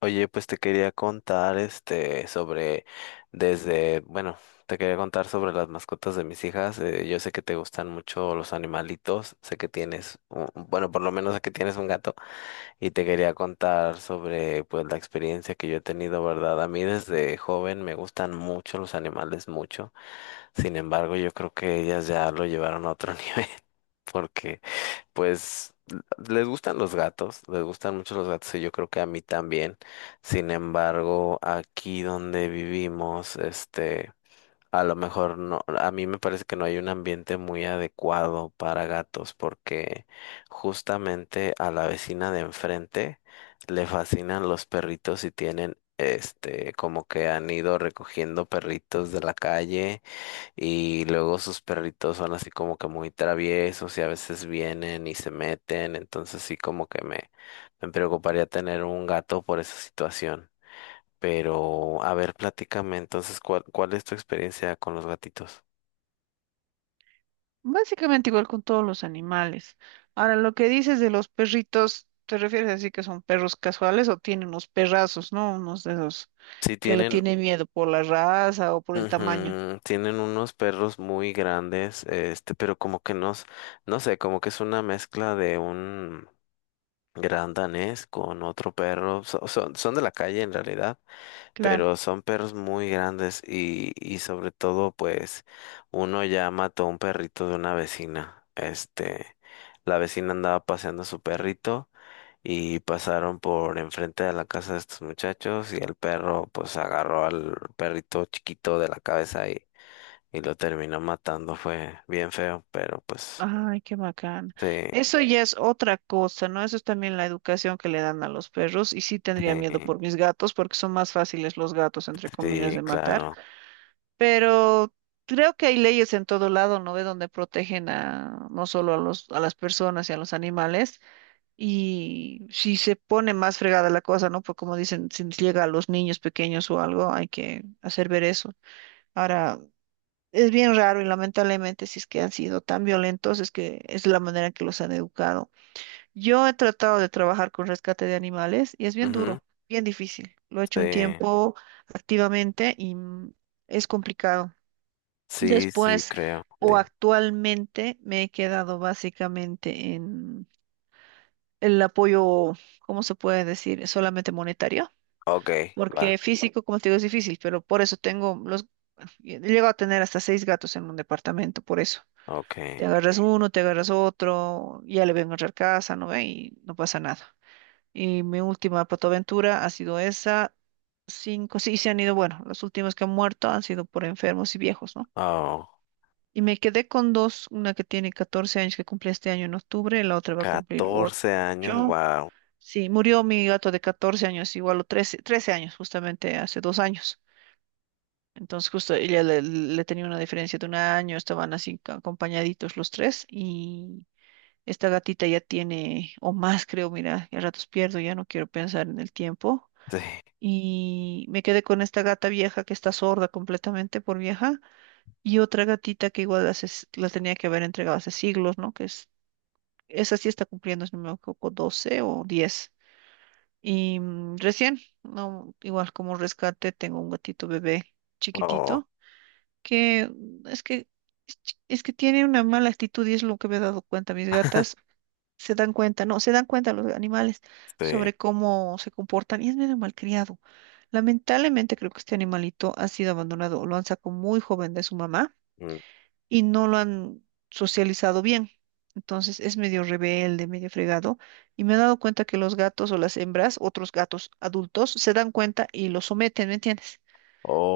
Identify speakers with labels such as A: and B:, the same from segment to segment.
A: Oye, pues te quería contar sobre desde, bueno, te quería contar sobre las mascotas de mis hijas. Yo sé que te gustan mucho los animalitos, sé que tienes, bueno, por lo menos sé que tienes un gato y te quería contar sobre pues la experiencia que yo he tenido, ¿verdad? A mí desde joven me gustan mucho los animales, mucho. Sin embargo, yo creo que ellas ya lo llevaron a otro nivel porque pues les gustan los gatos, les gustan mucho los gatos y yo creo que a mí también. Sin embargo, aquí donde vivimos, a lo mejor no, a mí me parece que no hay un ambiente muy adecuado para gatos porque justamente a la vecina de enfrente le fascinan los perritos y tienen, como que han ido recogiendo perritos de la calle y luego sus perritos son así como que muy traviesos y a veces vienen y se meten, entonces sí me preocuparía tener un gato por esa situación. Pero, a ver, platícame entonces, ¿cuál es tu experiencia con los gatitos?
B: Básicamente igual con todos los animales. Ahora, lo que dices de los perritos, ¿te refieres así que son perros casuales o tienen unos perrazos? ¿No? Unos de esos
A: Sí
B: que le
A: tienen,
B: tienen miedo por la raza o por el tamaño.
A: ujú, tienen unos perros muy grandes, pero como que no, no sé, como que es una mezcla de un gran danés con otro perro, son son de la calle en realidad,
B: Claro.
A: pero son perros muy grandes y sobre todo pues uno ya mató a un perrito de una vecina. Este, la vecina andaba paseando a su perrito y pasaron por enfrente de la casa de estos muchachos y el perro pues agarró al perrito chiquito de la cabeza y lo terminó matando. Fue bien feo, pero pues
B: Ay, qué bacán.
A: sí,
B: Eso ya es otra cosa, ¿no? Eso es también la educación que le dan a los perros. Y sí tendría miedo
A: sí,
B: por mis gatos, porque son más fáciles los gatos, entre comillas,
A: sí,
B: de matar.
A: claro.
B: Pero creo que hay leyes en todo lado, ¿no? De donde protegen a, no solo a los, a las personas y a los animales. Y si se pone más fregada la cosa, ¿no? Pues como dicen, si nos llega a los niños pequeños o algo, hay que hacer ver eso. Ahora, es bien raro y lamentablemente si es que han sido tan violentos, es que es la manera en que los han educado. Yo he tratado de trabajar con rescate de animales y es bien
A: Ujú,
B: duro, bien difícil. Lo he hecho un
A: sí,
B: tiempo activamente y es complicado.
A: sí, sí,
B: Después
A: creo.
B: o
A: Dime.
B: actualmente me he quedado básicamente el apoyo, ¿cómo se puede decir? Solamente monetario,
A: Ok, va,
B: porque físico, como te digo, es difícil, pero por eso tengo los, llego a tener hasta seis gatos en un departamento, por eso.
A: ok.
B: Te agarras uno, te agarras otro, ya le voy a encontrar casa, ¿no ve? Y no pasa nada. Y mi última patoaventura ha sido esa, cinco, sí, se han ido, bueno, los últimos que han muerto han sido por enfermos y viejos, ¿no?
A: Oh.
B: Y me quedé con dos, una que tiene 14 años que cumple este año en octubre, la otra va a cumplir
A: catorce
B: ocho.
A: años, wow.
B: Sí, murió mi gato de 14 años, igual o 13 años, justamente hace 2 años. Entonces, justo ella le, le tenía una diferencia de un año, estaban así acompañaditos los tres y esta gatita ya tiene, o más creo, mira, a ratos pierdo, ya no quiero pensar en el tiempo.
A: Sí,
B: Y me quedé con esta gata vieja que está sorda completamente por vieja y otra gatita que igual hace la tenía que haber entregado hace siglos, ¿no? Que es, esa sí está cumpliendo, si no me equivoco, 12 o 10. Y recién, no, igual como rescate, tengo un gatito bebé
A: oh,
B: chiquitito que es que es es que tiene una mala actitud y es lo que me he dado cuenta. Mis gatas se dan cuenta, no, se dan cuenta los animales
A: sí.
B: sobre cómo se comportan y es medio malcriado. Lamentablemente creo que este animalito ha sido abandonado, lo han sacado muy joven de su mamá
A: Mm.
B: y no lo han socializado bien. Entonces es medio rebelde, medio fregado. Y me he dado cuenta que los gatos o las hembras, otros gatos adultos, se dan cuenta y lo someten, ¿me entiendes?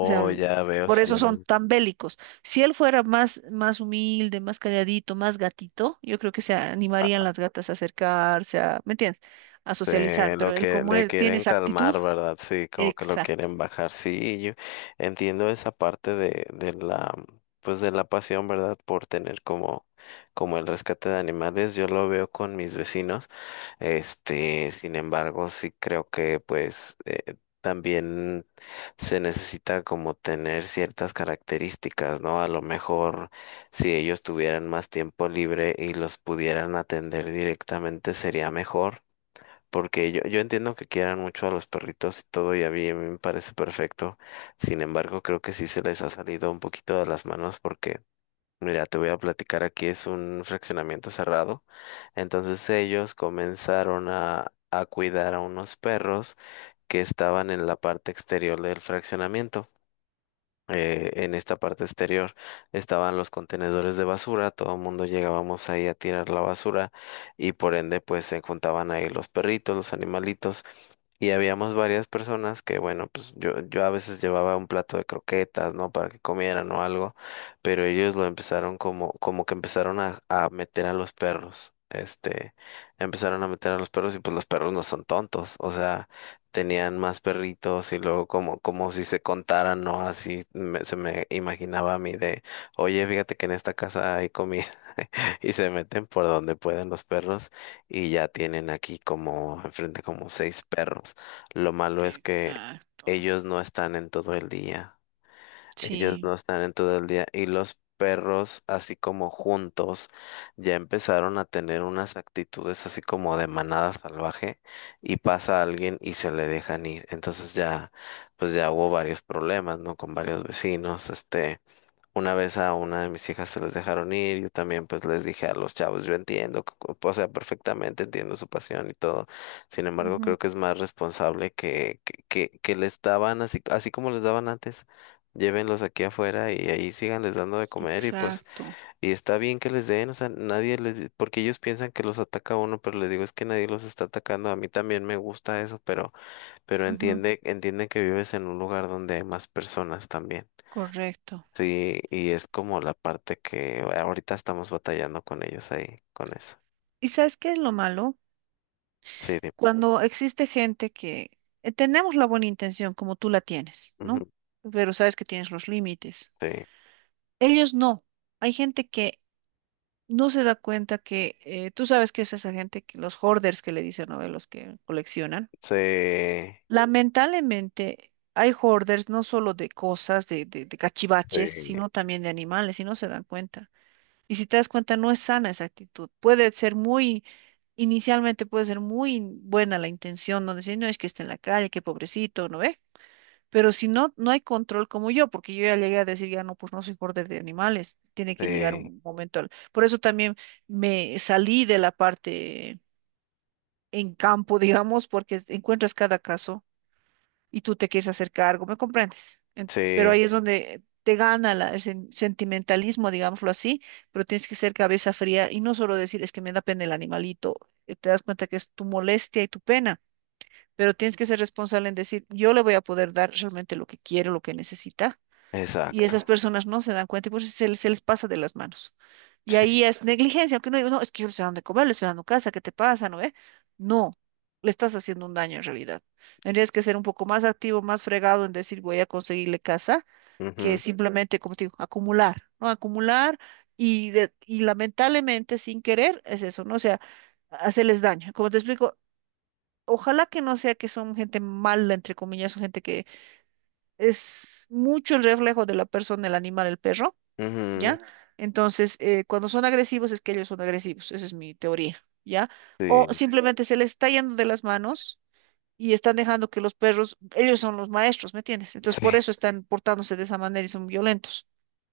B: O sea,
A: ya veo,
B: por eso son
A: sí.
B: tan bélicos. Si él fuera más, más humilde, más calladito, más gatito, yo creo que se animarían las gatas a acercarse, a, ¿me entiendes? A
A: Sí,
B: socializar.
A: lo
B: Pero él,
A: que
B: como
A: le
B: él tiene
A: quieren
B: esa actitud,
A: calmar, ¿verdad? Sí, como que lo
B: exacto.
A: quieren bajar. Sí, yo entiendo esa parte de la, pues de la pasión, ¿verdad? Por tener como, como el rescate de animales. Yo lo veo con mis vecinos. Este, sin embargo, sí creo que pues también se necesita como tener ciertas características, ¿no? A lo mejor si ellos tuvieran más tiempo libre y los pudieran atender directamente sería mejor porque yo entiendo que quieran mucho a los perritos y todo, y a mí me parece perfecto. Sin embargo, creo que sí se les ha salido un poquito de las manos porque, mira, te voy a platicar aquí, es un fraccionamiento cerrado. Entonces ellos comenzaron a cuidar a unos perros que estaban en la parte exterior del fraccionamiento, en esta parte exterior estaban los contenedores de basura, todo el mundo llegábamos ahí a tirar la basura y por ende pues se juntaban ahí los perritos, los animalitos, y habíamos varias personas que bueno, pues yo a veces llevaba un plato de croquetas, ¿no? Para que comieran o algo, pero ellos lo empezaron como, como que empezaron a meter a los perros. Este, empezaron a meter a los perros y pues los perros no son tontos, o sea, tenían más perritos y luego como, como si se contaran, ¿no? Así se me imaginaba a mí de, oye, fíjate que en esta casa hay comida y se meten por donde pueden los perros y ya tienen aquí como enfrente como 6 perros. Lo malo es que
B: Exacto.
A: ellos no están en todo el día. Ellos
B: Sí.
A: no están en todo el día y los perros, así como juntos, ya empezaron a tener unas actitudes así como de manada salvaje y pasa alguien y se le dejan ir. Entonces ya, pues ya hubo varios problemas, ¿no? Con varios vecinos, este. Una vez a una de mis hijas se les dejaron ir, yo también pues les dije a los chavos, yo entiendo, o sea, perfectamente entiendo su pasión y todo. Sin embargo, creo
B: Ujú,
A: que es más responsable que les daban así, así como les daban antes. Llévenlos aquí afuera y ahí síganles dando de comer y pues,
B: exacto.
A: y está bien que les den, o sea, nadie les, porque ellos piensan que los ataca uno, pero les digo es que nadie los está atacando. A mí también me gusta eso, pero
B: Ujú.
A: entiende, entiende que vives en un lugar donde hay más personas también.
B: Correcto.
A: Sí, y es como la parte que ahorita estamos batallando con ellos ahí, con eso.
B: ¿Y sabes qué es lo malo?
A: Sí, di-
B: Cuando existe gente que tenemos la buena intención como tú la tienes, ¿no?
A: ujú,
B: Pero sabes que tienes los límites.
A: sí,
B: Ellos no. Hay gente que no se da cuenta que tú sabes que es esa gente que los hoarders que le dicen, ¿no? De los que coleccionan.
A: sí,
B: Lamentablemente hay hoarders no solo de cosas, de cachivaches,
A: sí,
B: sino también de animales y no se dan cuenta. Y si te das cuenta, no es sana esa actitud. Puede ser muy, inicialmente puede ser muy buena la intención, no decir, no es que esté en la calle, qué pobrecito, ¿no ve? Pero si no, no hay control como yo, porque yo ya llegué a decir, ya no, pues no soy border de animales, tiene que llegar
A: sí,
B: un momento. Por eso también me salí de la parte en campo, digamos, porque encuentras cada caso y tú te quieres hacer cargo, ¿me comprendes? Pero
A: sí,
B: ahí es donde te gana el sentimentalismo, digámoslo así, pero tienes que ser cabeza fría y no solo decir es que me da pena el animalito, te das cuenta que es tu molestia y tu pena, pero tienes que ser responsable en decir yo le voy a poder dar realmente lo que quiere, lo que necesita y
A: exacto,
B: esas personas no se dan cuenta y por eso se les pasa de las manos. Y
A: sí,
B: ahí es negligencia, aunque no digo, no, es que yo le estoy dando de comer, le estoy dando casa, ¿qué te pasa? ¿No ve? No, le estás haciendo un daño en realidad. Tendrías que ser un poco más activo, más fregado en decir voy a conseguirle casa, que
A: ujú,
B: simplemente, como te digo, acumular, ¿no? Acumular y, y lamentablemente sin querer es eso, ¿no? O sea, hacerles daño. Como te explico, ojalá que no sea que son gente mala, entre comillas, o gente que es mucho el reflejo de la persona, el animal, el perro,
A: ujú,
B: ¿ya? Entonces, cuando son agresivos es que ellos son agresivos, esa es mi teoría, ¿ya? O
A: sí,
B: simplemente se les está yendo de las manos y están dejando que los perros, ellos son los maestros, ¿me entiendes? Entonces,
A: sí,
B: por eso están portándose de esa manera y son violentos.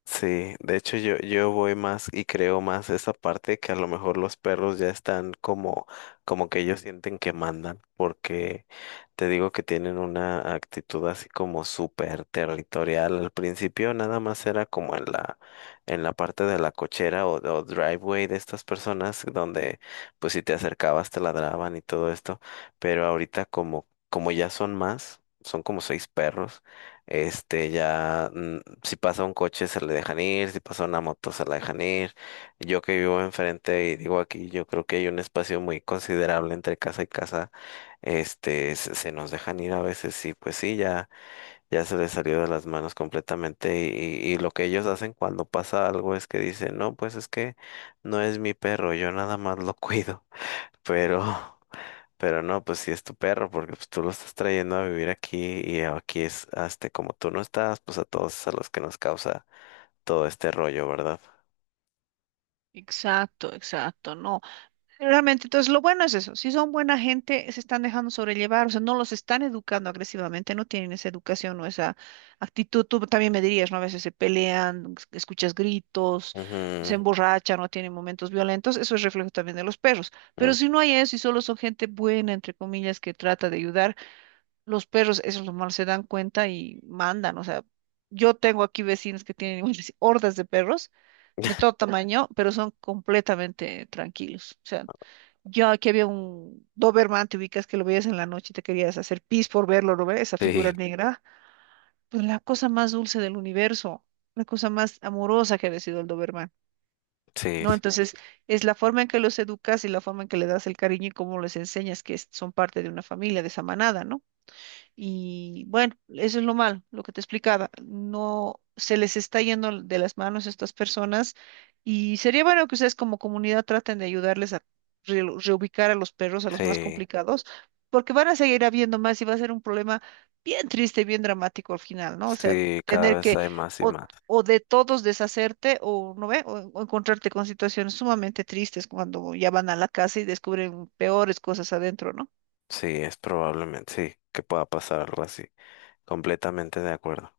A: sí, de hecho yo voy más y creo más esa parte que a lo mejor los perros ya están como, como que ellos sienten que mandan, porque te digo que tienen una actitud así como súper territorial. Al principio nada más era como en la parte de la cochera o driveway de estas personas donde pues si te acercabas te ladraban y todo esto, pero ahorita como, como ya son más, son como 6 perros. Este, ya, mm, si pasa un coche se le dejan ir, si pasa una moto se la dejan ir. Yo que vivo enfrente y digo aquí, yo creo que hay un espacio muy considerable entre casa y casa. Este, se nos dejan ir a veces y pues sí, ya, ya se les salió de las manos completamente y lo que ellos hacen cuando pasa algo es que dicen, no, pues es que no es mi perro, yo nada más lo cuido, pero... Pero no, pues sí es tu perro, porque pues, tú lo estás trayendo a vivir aquí y aquí es, este, como tú no estás, pues a todos es a los que nos causa todo este rollo, ¿verdad?
B: Exacto, exacto, no. Realmente, entonces lo bueno es eso, si son buena gente, se están dejando sobrellevar, o sea, no los están educando agresivamente, no tienen esa educación o esa actitud, tú también me dirías, ¿no? A veces se pelean, escuchas gritos, se
A: Ujú,
B: emborrachan, no tienen momentos violentos, eso es reflejo también de los perros, pero
A: mm,
B: si no hay eso y solo son gente buena, entre comillas, que trata de ayudar, los perros, eso es lo malo, se dan cuenta y mandan, o sea, yo tengo aquí vecinos que tienen hordas de perros de todo tamaño, pero son completamente tranquilos, o sea. Yo aquí había un Doberman, te ubicas que lo veías en la noche y te querías hacer pis por verlo, ¿no ves? Esa
A: sí,
B: figura negra. Pues la cosa más dulce del universo, la cosa más amorosa que ha sido el Doberman,
A: sí,
B: ¿no? Entonces, es la forma en que los educas y la forma en que le das el cariño y cómo les enseñas que son parte de una familia, de esa manada, ¿no? Y bueno, eso es lo malo, lo que te explicaba. No se les está yendo de las manos a estas personas y sería bueno que ustedes como comunidad traten de ayudarles a reubicar a los perros, a los más
A: sí,
B: complicados, porque van a seguir habiendo más y va a ser un problema bien triste, bien dramático al final, ¿no? O sea,
A: sí, cada
B: tener
A: vez
B: que
A: hay más y
B: o,
A: más.
B: o de todos deshacerte o no ve, o encontrarte con situaciones sumamente tristes cuando ya van a la casa y descubren peores cosas adentro, ¿no?
A: Sí, es probablemente, sí, que pueda pasar algo así. Completamente de acuerdo.